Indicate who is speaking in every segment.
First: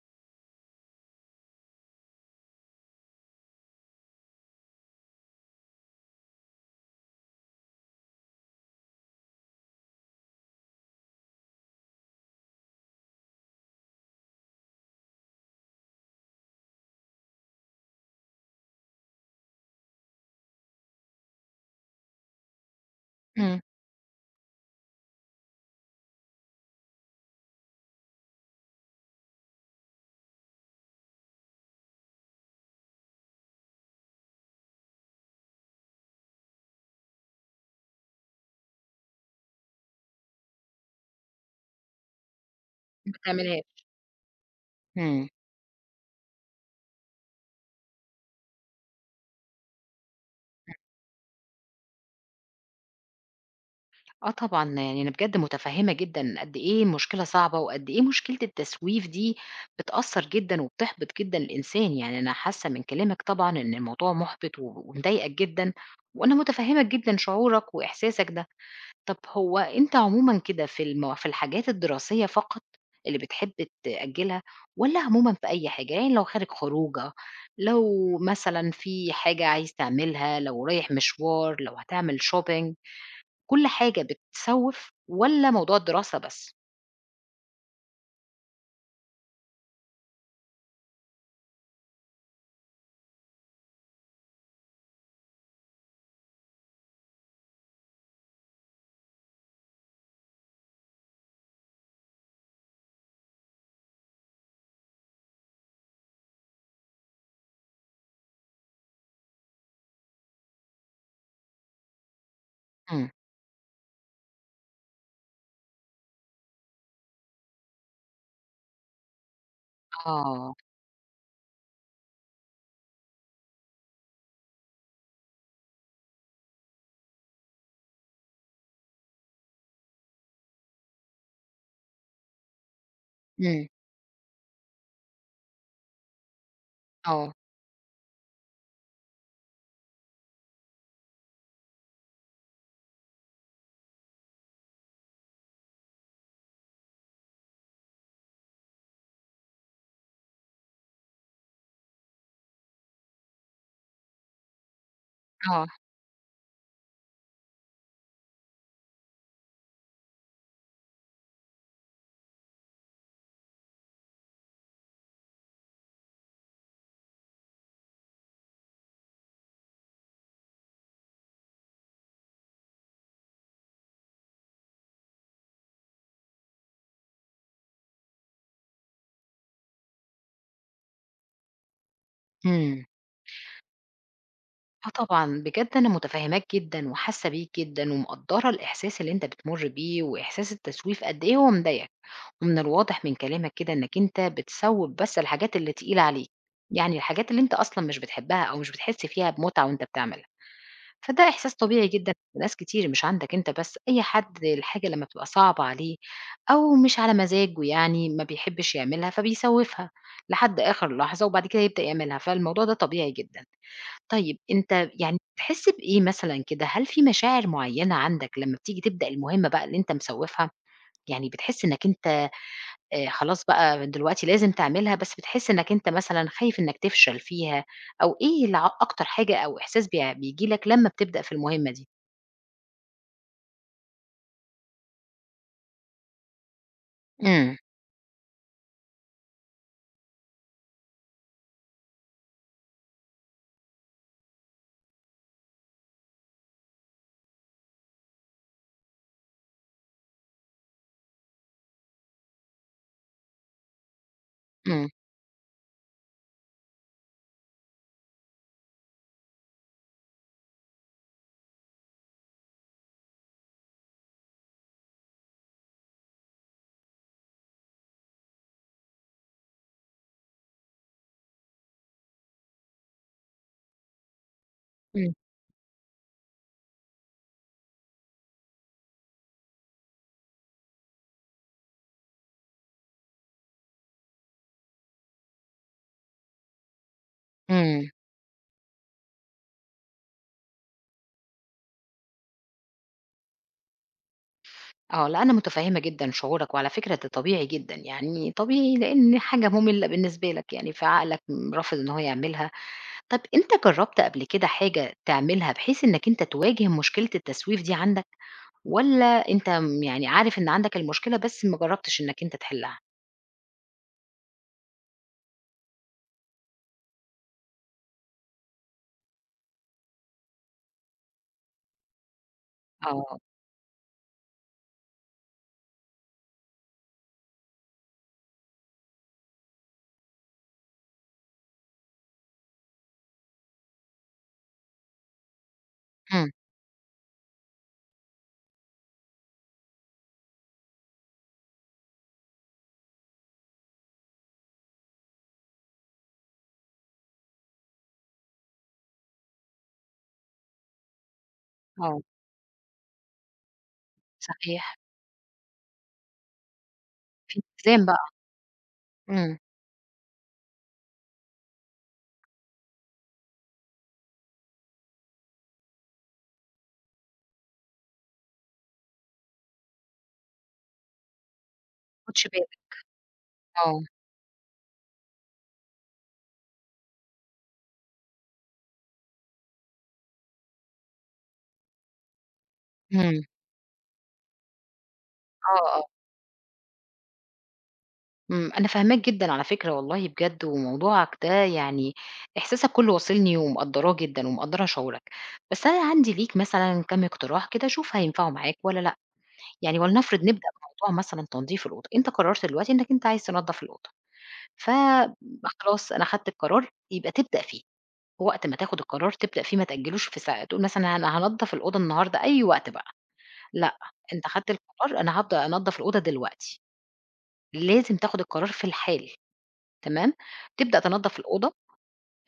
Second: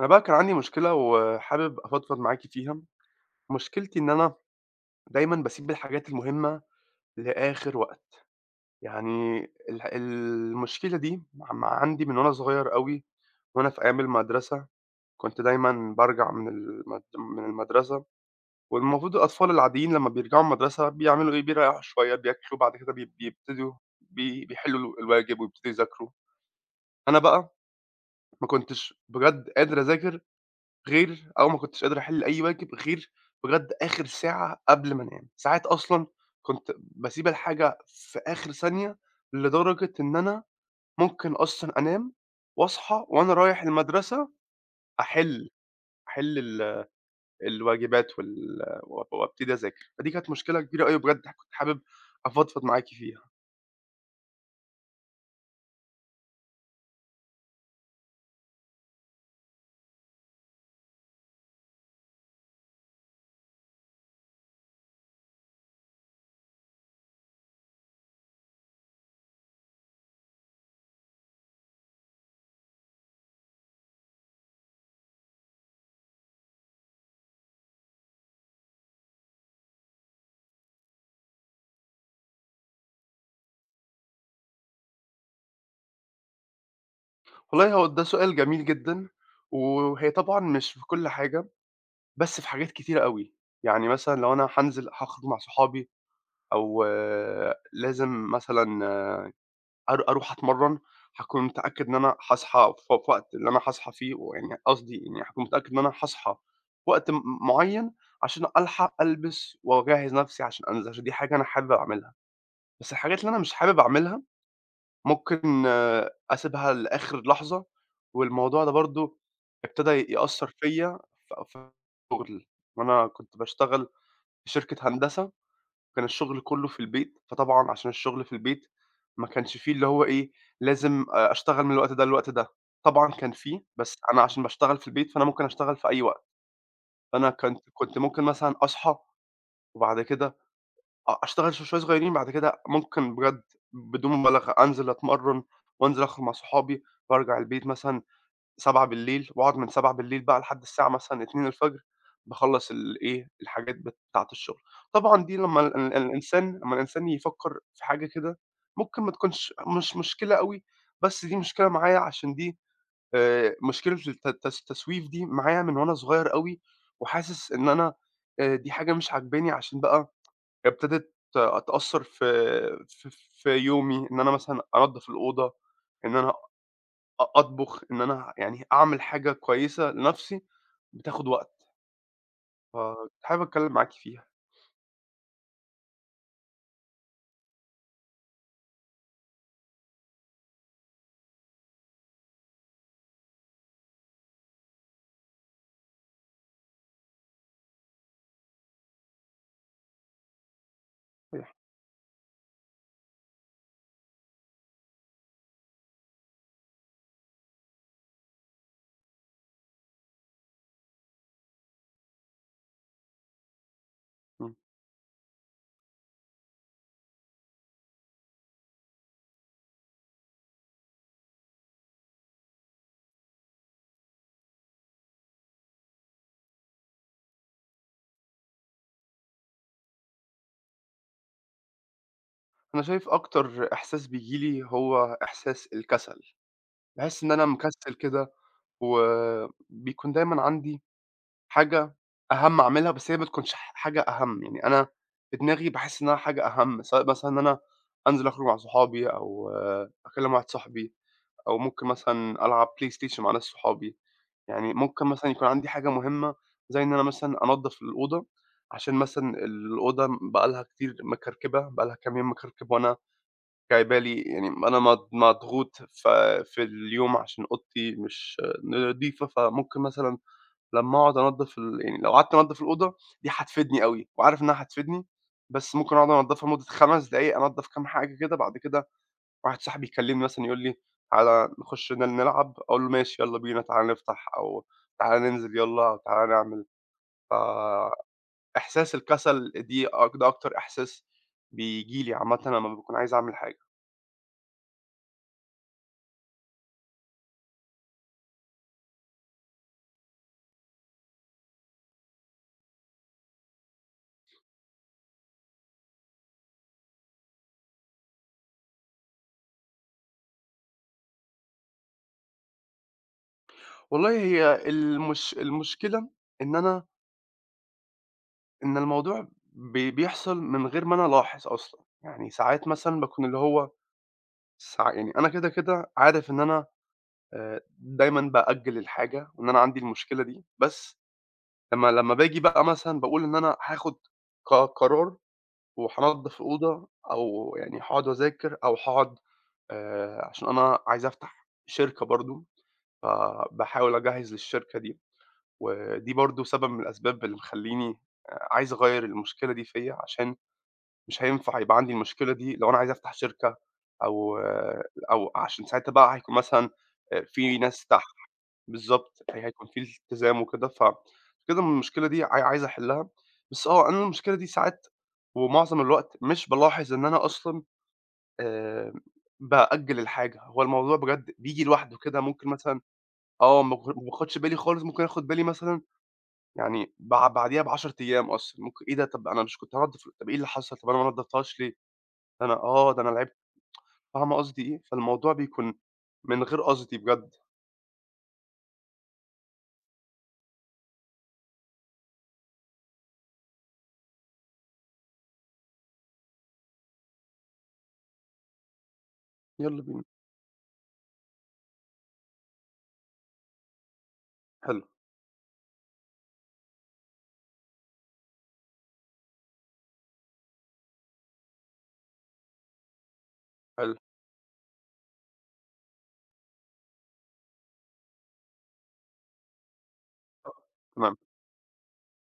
Speaker 1: أنا بقى كان عندي مشكلة وحابب أفضفض معاكِ فيها، مشكلتي إن أنا دايمًا باسيب الحاجات المهمة لآخر وقت، يعني المشكلة دي عندي من وأنا صغير أوي، وأنا في أيام المدرسة، كنت دايمًا بارجع من المدرسة والمفروض الأطفال العاديين لمّا بيرجعوا من المدرسة بيعملوا إيه، بيريّحوا شوية، بياكلوا، بعد كده بي
Speaker 2: إمم.
Speaker 1: بيبتدوا بيحلّوا الواجب ويبتدوا يذاكروا، أنا بقى ما كنتش بجد قادر أذاكر غير أو ما كنتش قادر أحل أي واجب غير بجد آخر ساعة قبل ما أنام، ساعات أصلًا كنت باسيب الحاجة في آخر ثانية، لدرجة إن أنا ممكن أصلًا أنام وأصحى
Speaker 2: ما
Speaker 1: وأنا رايح
Speaker 2: تعملهاش.
Speaker 1: المدرسة
Speaker 2: إمم.
Speaker 1: أحل، أحل الواجبات و وأبتدي أذاكر، فدي كانت مشكلة كبيرة أوي بجد كنت حابب أفضفض معاكِ فيها.
Speaker 2: آه طبعًا، يعني أنا بجد مُتفهِّمة جدًا قد إيه مشكلة صعبة وقد إيه مشكلة التسويف دي بتأثّر جدًا وبتحبط جدًا الإنسان، يعني أنا حاسّة من كلامك طبعًا إن الموضوع مُحبِط و ومضايقك جدًا وأنا مُتفهِّمة جدًا شعورك وإحساسك ده. طَب هو أنت عمومًا كده في الحاجات الدراسية فقط اللي بتحب تأجّلها والّا عمومًا في أي حاجة؟ يعني لو خارج خروجة، لو مثلًا في حاجة عايز تعملها، لو رايح مشوار، لو هتعمل shopping. كل حاجة بتسوّف والّا موضوع الدراسة بس؟
Speaker 1: والله هو ده سؤال جميل جدًا، وهي طبعًا مش في كل حاجة، بس في حاجات كتيرة أوي، يعني مثلًا لو أنا هانزل هاخرج مع صحابي أو آه، لازم مثلًا أروح أتمرّن، هاكون متأكد إن أنا هاصحى في وقت اللي أنا هاصحى فيه ويعني قصدي يعني هاكون متأكد إن أنا هاصحى في وقت معيّن عشان ألحق ألبس وأجهّز نَفْسي عشان أنزل، عشان دي حاجة أنا حابب أعملها. بس
Speaker 2: إمم.
Speaker 1: الحاجات اللي أنا مش حابب أعملها ممكن آه، أسيبها لآخر لحظة، والموضوع ده برضه ابتدى يأثّر
Speaker 2: آه.
Speaker 1: فيّا في الشغل، وأنا كنت باشتغل في شركة هندسة كان الشغل كلّه في البيت، فطبعًا عشان الشغل في البيت ما كانش في اللي هو إيه، لازم أشتغل من الوقت ده للوقت ده، طبعًا كان في،
Speaker 2: إمم.
Speaker 1: بس أنا عشان باشتغل في البيت فأنا ممكن أشتغل في أي وقت، فأنا
Speaker 2: آه.
Speaker 1: كنت ممكن مثلًا أصحى وبعد كده أشتغل شوية صغيّرين بعد كده ممكن بجد بدون مبالغة أنزل أتمرّن وأنزل أخرج مع صحابي وأرجع البيت مثلًا 19:00 وأقعد من 19:00 بقى لحد الساعة مثلًا 2:00 باخلّص الإيه، الحاجات بتاعة الشغل. طبعًا دي لمّا
Speaker 2: آه.
Speaker 1: ال ال الإنسان لمّا الإنسان يفكّر في حاجة كده، ممكن ما تكونش مش مشكلة أوي، بس دي مشكلة معايا عشان دي مشكلة التسويف دي معايا من وأنا صغير أوي، وحاسس إن أنا دي حاجة مش عاجباني عشان بقى ابتدت تأثّر في في يومي، إن أنا مثلًا أنضّف الأوضة، إن أنا أطبخ، إن أنا يعني أعمل حاجة كويسة لنفسي بتاخد وقت،
Speaker 2: إمم.
Speaker 1: فكنت حابب أتكلم معاكِ فيها.
Speaker 2: آه طبعًا. بجد أنا مُتفهّماك جدًا وحاسّة بيك جدًا ومقدّرة الإحساس اللي أنت بتمُر بيه وإحساس التسويف قد إيه هو مضايقك، ومن الواضح من كلامك كده إنّك أنت بتسوّف بس الحاجات اللي تقيلة عليك. يعني الحاجات اللي أنت أصلًا مش بتحبّها أو مش بتحس فيها بمُتعة وأنت بتعملها. فده إحساس
Speaker 1: صحيح،
Speaker 2: طبيعي جدًا لناس كتير مش عندك أنت بس، أي حد الحاجة لمّا بتبقى صعبة عليه أو مش على مزاجه يعني ما بيحبش يعملها، فبيسوّفها لحد آخر لحظة وبعد كده يبدأ يعملها، فالموضوع ده طبيعي جدًا. طيب
Speaker 1: إمم.
Speaker 2: أنت يعني بتحس بإيه مثلًا كده؟ هل في مشاعر معيّنة عندك لمّا بتيجي تبدأ المهمة بقى اللي أنت مسوّفها؟ يعني بتحس إنّك أنت خلاص بقى دلوقتي لازم تعملها، بس بتحس إنّك أنت مثلًا خايف إنّك تفشل فيها أو إيه أكتر حاجة أو إحساس بييجي لك لمّا بتبدأ في المهمة دي؟
Speaker 1: أنا شايف أكتر إحساس بييجي لي هو إحساس الكسل، باحس إن أنا
Speaker 2: إمم.
Speaker 1: مكسل كده وبيكون دايمًا عندي حاجة أهَم أعملها، بس هي ما بتكونش حاجة أهَم، يعني أنا في دماغي باحس إنها حاجة أهَم، سواء مثلًا إن أنا أنزل أخرج مع صحابي أو آه، أكلم واحد صاحبي. أو ممكن مثلًا ألعب PlayStation مع ناس صحابي، يعني
Speaker 2: إمم.
Speaker 1: ممكن مثلًا يكون عندي حاجة مهمة زي إن أنا مثلًا أنضف الأوضة، عشان مثلًا الأوضة بقى لها كتير مكركبة، بقى لها كام يوم مكركبة وأنا جايبه لي يعني أنا مضغوط في اليوم عشان أوضتي مش نضيفة، فممكن مثلًا لمّا أقعد أنضف ال يعني لو قعدت أنضف الأوضة دي هتفيدني أوي، وعارف إنها هتفيدني،
Speaker 2: إمم.
Speaker 1: بس ممكن أقعد أنضفها لمدة 5 دقايق، أنضف كام حاجة كده بعد كده واحد صاحبي يكلمني مثلًا يقول لي: "تعالَ نخش نلعب." أقول له: "ماشي يالّا بينا، تعالَ نفتح." أو "تعالَ ننزل يالّا." أو "تعالَ نعمل."
Speaker 2: إمم.
Speaker 1: فإحساس الكسل دي أك ده أكتر إحساس بييجي لي عامةً لمّا باكون عايز أعمل حاجة.
Speaker 2: آه، لأ أنا متفهمة جدًا شعورك، وعلى فكرة ده طبيعي جدًا، يعني طبيعي لإن حاجة مملة بالنسبة لك يعني، فعقلك رافض إن هو يعملها. طب أنت جربت قبل كده حاجة تعملها بحيث إنك أنت تواجه مشكلة التسويف دي عندك، والّا أنت يعني عارف إن عندك المشكلة بس ما جربتش إنك أنت تحلها؟
Speaker 1: والله هي المشكلة إن أنا إن الموضوع بيحصل من غير ما أنا ألاحظ أصلًا. يعني ساعات مثلًا
Speaker 2: آه.
Speaker 1: باكون اللي هو ساع يعني أنا كده عارف إن أنا دايمًا بأجّل الحاجة وإن أنا عندي المشكلة دي، بس لمّا باجي بقى مثلًا باقول إن أنا هاخد قرار
Speaker 2: إمم.
Speaker 1: وهانضّف أوضة أو يعني هاقعد أذاكر أو هاقعد عشان أنا عايز أفتح شركة برضه، فباحاول أجهّز للشركة دي، ودي برضه سبب من الأسباب اللي مخلّيني عايز أغيّر المشكلة دي فيّا عشان مش هينفع يبقى عندي
Speaker 2: آه.
Speaker 1: المشكلة دي لو أنا عايز أفتح شركة أو
Speaker 2: صحيح.
Speaker 1: أو عشان ساعتها بقى هيكون مثلًا
Speaker 2: في
Speaker 1: في
Speaker 2: التزام
Speaker 1: ناس
Speaker 2: بقى.
Speaker 1: تحت
Speaker 2: إمم.
Speaker 1: بالضبط،
Speaker 2: ما
Speaker 1: هيكون في التزام وكده، كده المشكلة دي عايز أحلها، بس آه، أنا المشكلة دي ساعات ومعظم الوقت مش بالاحظ إن أنا أصلًا آآ بأجّل الحاجة، هو الموضوع بجد بييجي لوحده كده
Speaker 2: خدتش بالك.
Speaker 1: ممكن مثلًا آه،
Speaker 2: آه.
Speaker 1: ما باخدش بالي خالص، ممكن آخد بالي مثلًا يعني بعديها ب10 أيام أصلًا، ممكن إيه ده طب أنا مش كنت هانضف طب إيه اللي حصل، طب أنا ما نضفتهاش ليه؟ ده أنا آه، ده أنا
Speaker 2: إمم.
Speaker 1: لعبت، فاهمة قصدي إيه؟ فالموضوع بيكون
Speaker 2: آه. آه.
Speaker 1: من غير قصدي بجد،
Speaker 2: أنا فاهماك جدًا على فكرة والله بجد، وموضوعك ده يعني إحساسك كلّه واصلني ومقدّراه جدًا ومقدّرة شعورك، بس أنا عندي ليك مثلًا كام اقتراح كده شوف هينفعوا معاك والّا لأ، يعني
Speaker 1: يالّا بينا،
Speaker 2: ولنفرض نبدأ بموضوع مثلًا تنضيف الأوضة، أنت قررت دلوقتي إنك أنت عايز تنضف الأوضة،
Speaker 1: حلو،
Speaker 2: فخلاص أنا خدت القرار يبقى تبدأ فيه، وقت ما تاخد القرار تبدأ فيه ما تأجّلوش في ساع تقول مثلًا أنا هانضف الأوضة النهارده أي وقت بقى، لأ،
Speaker 1: حلو،
Speaker 2: أنت خدت القرار أنا هابدأ أنضف الأوضة دلوقتي، لازم تاخد القرار في الحال. تمام، تبدأ
Speaker 1: تمام،
Speaker 2: تنضّف الأوضة،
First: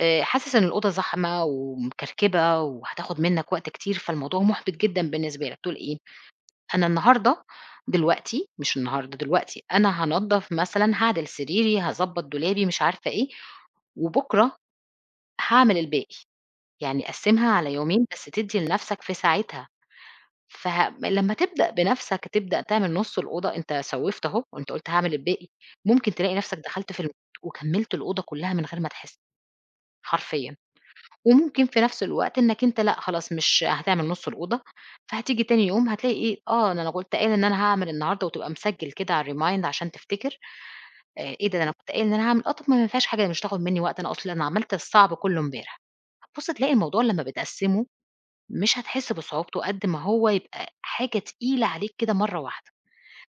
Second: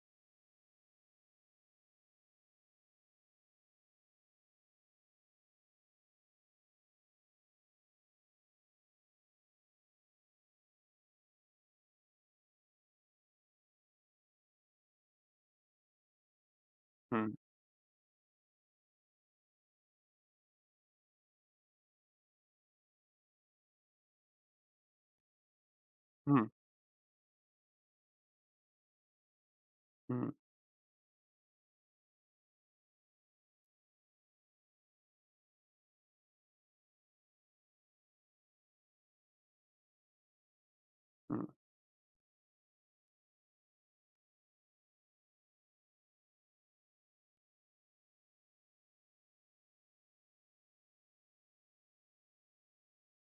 Speaker 2: حاسس إن الأوضة زحمة ومكركبة وهتاخد منّك وقت كتير، فالموضوع مُحبِط جدًا بالنسبة لك، تقول إيه، أنا النهارده دلوقتي مش النهارده، دلوقتي أنا هانضّف مثلًا، هاعدل سريري، هاضبّط دولابي، مش عارفة إيه، وبُكرة هاعمل الباقي، يعني
Speaker 1: إمم،
Speaker 2: قسّمها على يومين بس تدّي لنَفْسك في ساعتها، فه لمّا تبدأ بنَفْسك تبدأ تعمل نُص الأوضة، أنت سوّفت أهو وأنت قُلت هاعمل الباقي، ممكن تلاقي
Speaker 1: إمم،
Speaker 2: نَفْسك دخلت في الم وكمّلت الأوضة كلّها من غير ما تحس،
Speaker 1: إمم،
Speaker 2: حرفيًا. وممكن في نفس الوقت إنك أنت لأ، خلاص مش هتعمل نُص الأوضة، فهتيجي تاني يوم هتلاقي إيه، آه، ده أنا كنت قايل إن أنا هاعمل النهارده وتبقى مسجّل كده على الremind عشان تفتكر،
Speaker 1: إمم.
Speaker 2: إيه ده، ده أنا كنت قايل إن أنا هاعمل آه، طَب ما فيهاش حاجة مش هتاخد منّي وقت، أنا أصل أنا عملت الصعب كُلّه امبارح. هتبُص تلاقي الموضوع لمّا بتقسّمه مش هتحس بصعوبته قد ما هو يبقى حاجة تقيلة عليك كده مرّة واحدة.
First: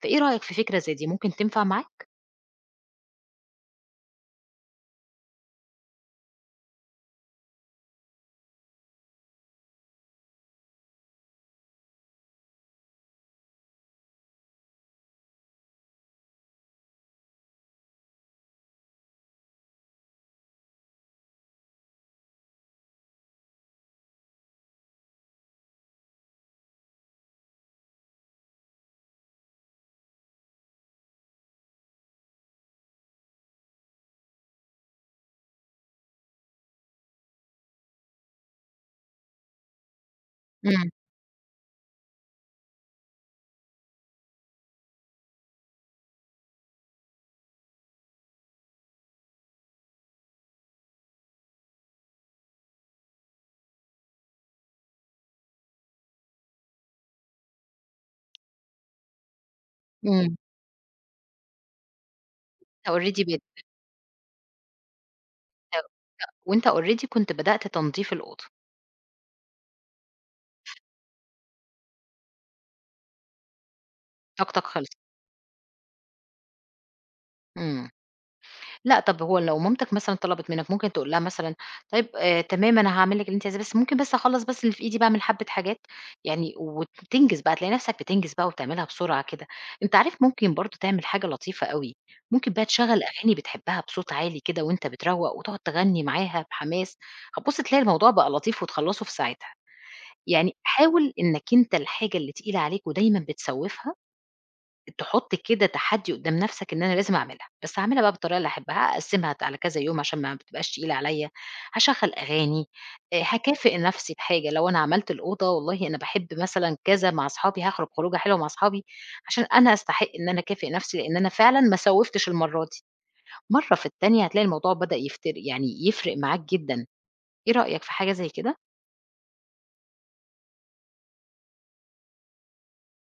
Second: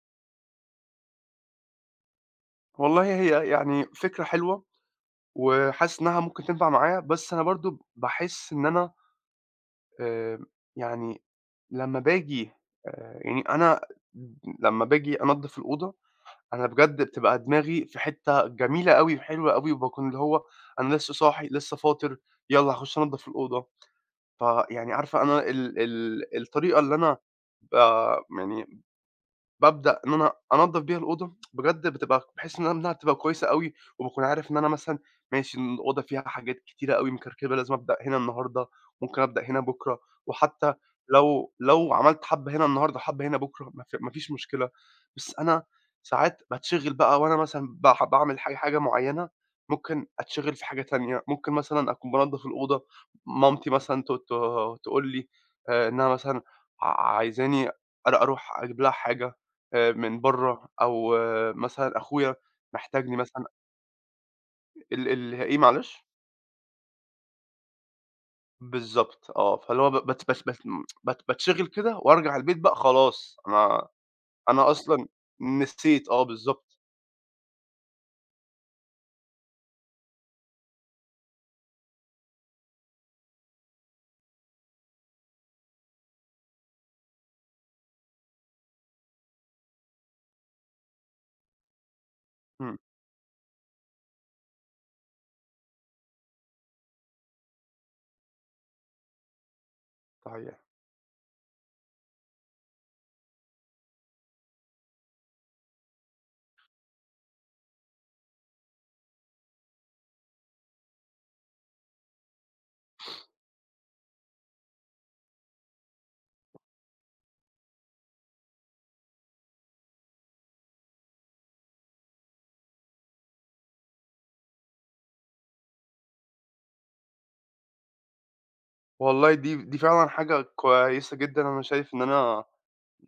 Speaker 2: فإيه رأيك في فكرة زي دي، ممكن تنفع معاك؟
Speaker 1: والله هي يعني فكرة حلوة، وحاسس إنها ممكن تنفع معايا، بس أنا برضه باحس إن أنا آآ، يعني لمّا باجي يعني أنا لمّا باجي أنضّف الأوضة، أنا بجد بتبقى دماغي في حتّة جميلة أوي وحلوة أوي، وباكون اللي هو أنا لسه صاحي، لسه فاطر، يالّا هاخش أنضّف الأوضة. فيعني عارفة أنا ال ال الطريقة اللي أنا ب يعني بابدأ إن أنا أنضّف بيها الأوضة، بجد بتبقى باحس إن أنا إنها بتبقى كويسة أوي، وباكون عارف إن أنا مثلًا ماشي إن الأوضة فيها حاجات كتيرة أوي مكركبة، لازم أبدأ هنا النهارده، ممكن أبدأ هنا بُكرة، وحتى
Speaker 2: إمم.
Speaker 1: لو عملت حبّة هنا النهارده وحبّة هنا بُكرة ما فيش مشكلة، بس أنا ساعات باتشغِل بقى وأنا مثلًا باعمل حاجة معيّنة، ممكن أتشغِل في حاجة تانية، ممكن مثلًا أكون بانضّف الأوضة، مامتي مثلًا ت ت تقول لي إنها مثلًا عايزاني أروح أجيب لها حاجة. من
Speaker 2: إمم.
Speaker 1: برّه أو آه، مثلًا أخويا
Speaker 2: أنت
Speaker 1: محتاجني
Speaker 2: already بت
Speaker 1: مثلًا ال ال إيه معلش؟
Speaker 2: وأنت already كنت بدأت تنضيف الأوضة،
Speaker 1: بالضبط آه، فاللي هو ب بت بت بت بت باتشغل كده وأرجع البيت بقى خلاص أنا
Speaker 2: طاقتك خلصت.
Speaker 1: أصلًا نسيت آه بالضبط،
Speaker 2: إمم. لأ، طب هو لو مامتك مثلًا طلبت منك ممكن تقول لها مثلًا طيب تمام أنا هاعمل لِك اللي أنتِ عايزاه، بس ممكن بس أخلّص بس اللي في إيدي، باعمل حبّة حاجات يعني وتنجز بقى، تلاقي نفسك بتنجز بقى وبتعملها بسرعة كده. أنت عارف ممكن برضه تعمل حاجة لطيفة أوي، ممكن بقى
Speaker 1: إمم،
Speaker 2: تشغّل أغاني بتحبها بصوت عالي كده وأنت بتروّق وتقعد تغني معاها بحماس، هتبُص تلاقي الموضوع بقى لطيف وتخلّصه في ساعتها. يعني
Speaker 1: صحيح.
Speaker 2: حاول إنك أنت الحاجة اللي تقيلة عليك ودايمًا بتسوّفها تحُط كده تحدّي قدّام نَفْسك إن أنا لازم أعملها، بس هاعملها بقى بالطريقة اللي أحبها، هاقسّمها على كذا يوم عشان ما بتبقاش تقيلة عليّا، هاشغّل أغاني، هاكافئ نَفْسي بحاجة، لو أنا عملت الأوضة والله أنا باحب مثلًا كذا مع أصحابي، هاخرج خروجة حلوة مع أصحابي عشان أنا أستحق إن أنا أكافئ نَفْسي لإن أنا فعلًا ما سوّفتش المَرّة دي. مرّة في التانية هتلاقي الموضوع بدأ يفتر يعني يفرق معاك جدًا، إيه رأيك في حاجة زي كده؟
Speaker 1: والله دي فعلًا حاجة كويسة جدًا، أنا شايف إن أنا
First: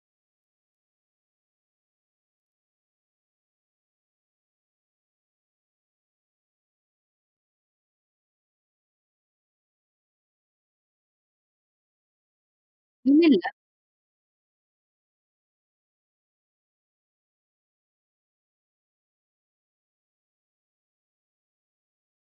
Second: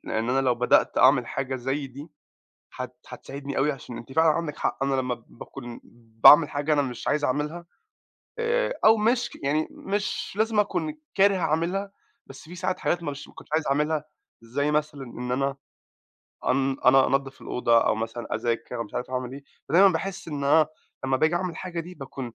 Speaker 1: لو بدأت أعمل حاجة زي دي هتساعدني أوي عشان أنتِ فعلًا عندِك حق، أنا لمّا باكون باعمل حاجة أنا مش عايز أعملها أو مش ك يعني مش لازم أكون كاره أعملها، بس في ساعات حاجات ما مش ما
Speaker 2: جميل.
Speaker 1: كنتش عايز أعملها، زي مثلًا إن أنا أنا أنضّف الأوضة أو مثلًا أذاكر أو مش عارف أعمل إيه، فدايمًا باحس إن أنا لمّا باجي أعمل الحاجة دي باكون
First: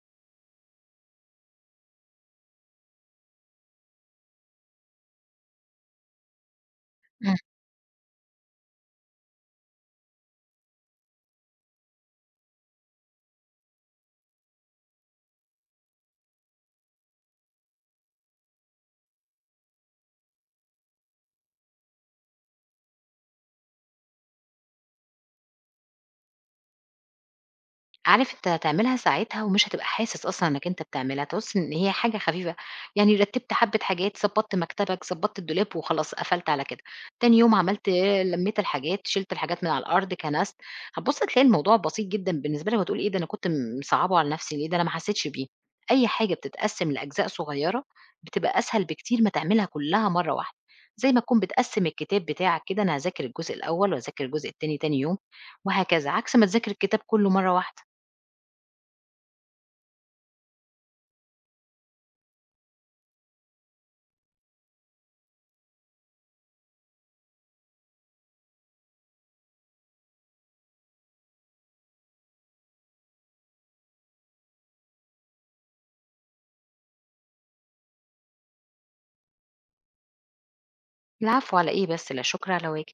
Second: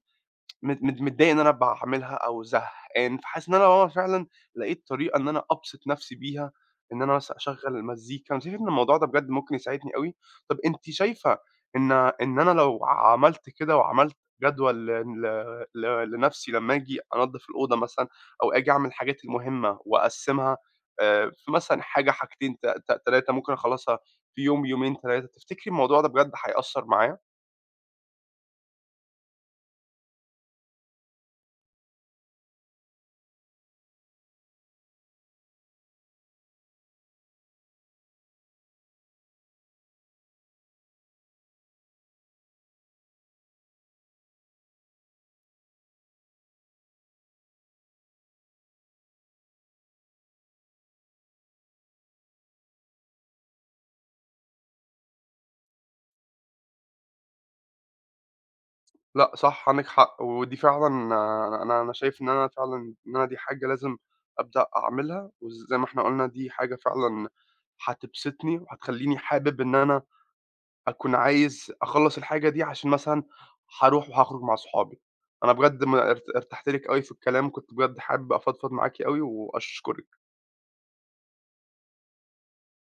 Speaker 1: مت مت متضايق إن أنا باعملها أو زهقان، فحاسس إن أنا آه فعلًا لقيت طريقة إن أنا أبسط نفسي بيها، إن أنا مثلًا أشغّل مزيكا، أنا شايف إن الموضوع ده بجد ممكن يساعدني أوي. طَب أنتِ شايفة إن إن أنا لو عملت كده وعملت جدول لنفسي لمّا آجي أنضّف الأوضة مثلًا أو آجي أعمل الحاجات المهمة وأقسّمها في مثلًا حاجة، حاجتين، ت ت 3 ممكن أخلّصها في يوم، يومين، 3، تفتكري الموضوع ده بجد هيأثّر معايا؟
Speaker 2: عارف أنت هتعملها ساعتها ومش هتبقى حاسس أصلًا إنّك أنت بتعملها، تحس إن هي حاجة خفيفة، يعني رتّبت حبّة حاجات، ضبّطت مكتبك، ضبّطت الدولاب وخلاص قفلت على كده، تاني يوم عملت آه، لمّيت الحاجات، شِلت الحاجات من على الأرض، كنست، هتبُص تلاقي الموضوع بسيط جدًا بالنسبة لك وهتقول إيه ده أنا كنت مصعّبه على نفسي ليه، ده أنا ما حسيتش بيه، أي حاجة بتتقسّم لأجزاء صغيّرة بتبقى أسهل بكتير ما تعملها كلّها مرّة واحدة، زي ما تكون بتقسّم الكتاب بتاعك كده أنا هاذاكر الجزء الأول وهاذاكر الجزء التاني تاني يوم وهكذا، عكس ما تذاكر الكتاب كلّه مرّة واحدة.
Speaker 1: لأ صح، عندِك حق، ودي فعلًا أنا شايف إن أنا فعلًا إن أنا دي حاجة لازم أبدأ أعملها، وزي ما إحنا قُلنا دي حاجة فعلًا هتبسطني وهتخلّيني حابب إن أنا أكون عايز أخلّص الحاجة دي عشان مثلًا هاروح وهاخرج مع صحابي. أنا بجد م ار ارتحت لِك أوي في الكلام، كنت بجد حابب أفضفض معاكِ أوي وأشكرِك.
Speaker 2: العفو على إيه بس، لا شكر على واجب.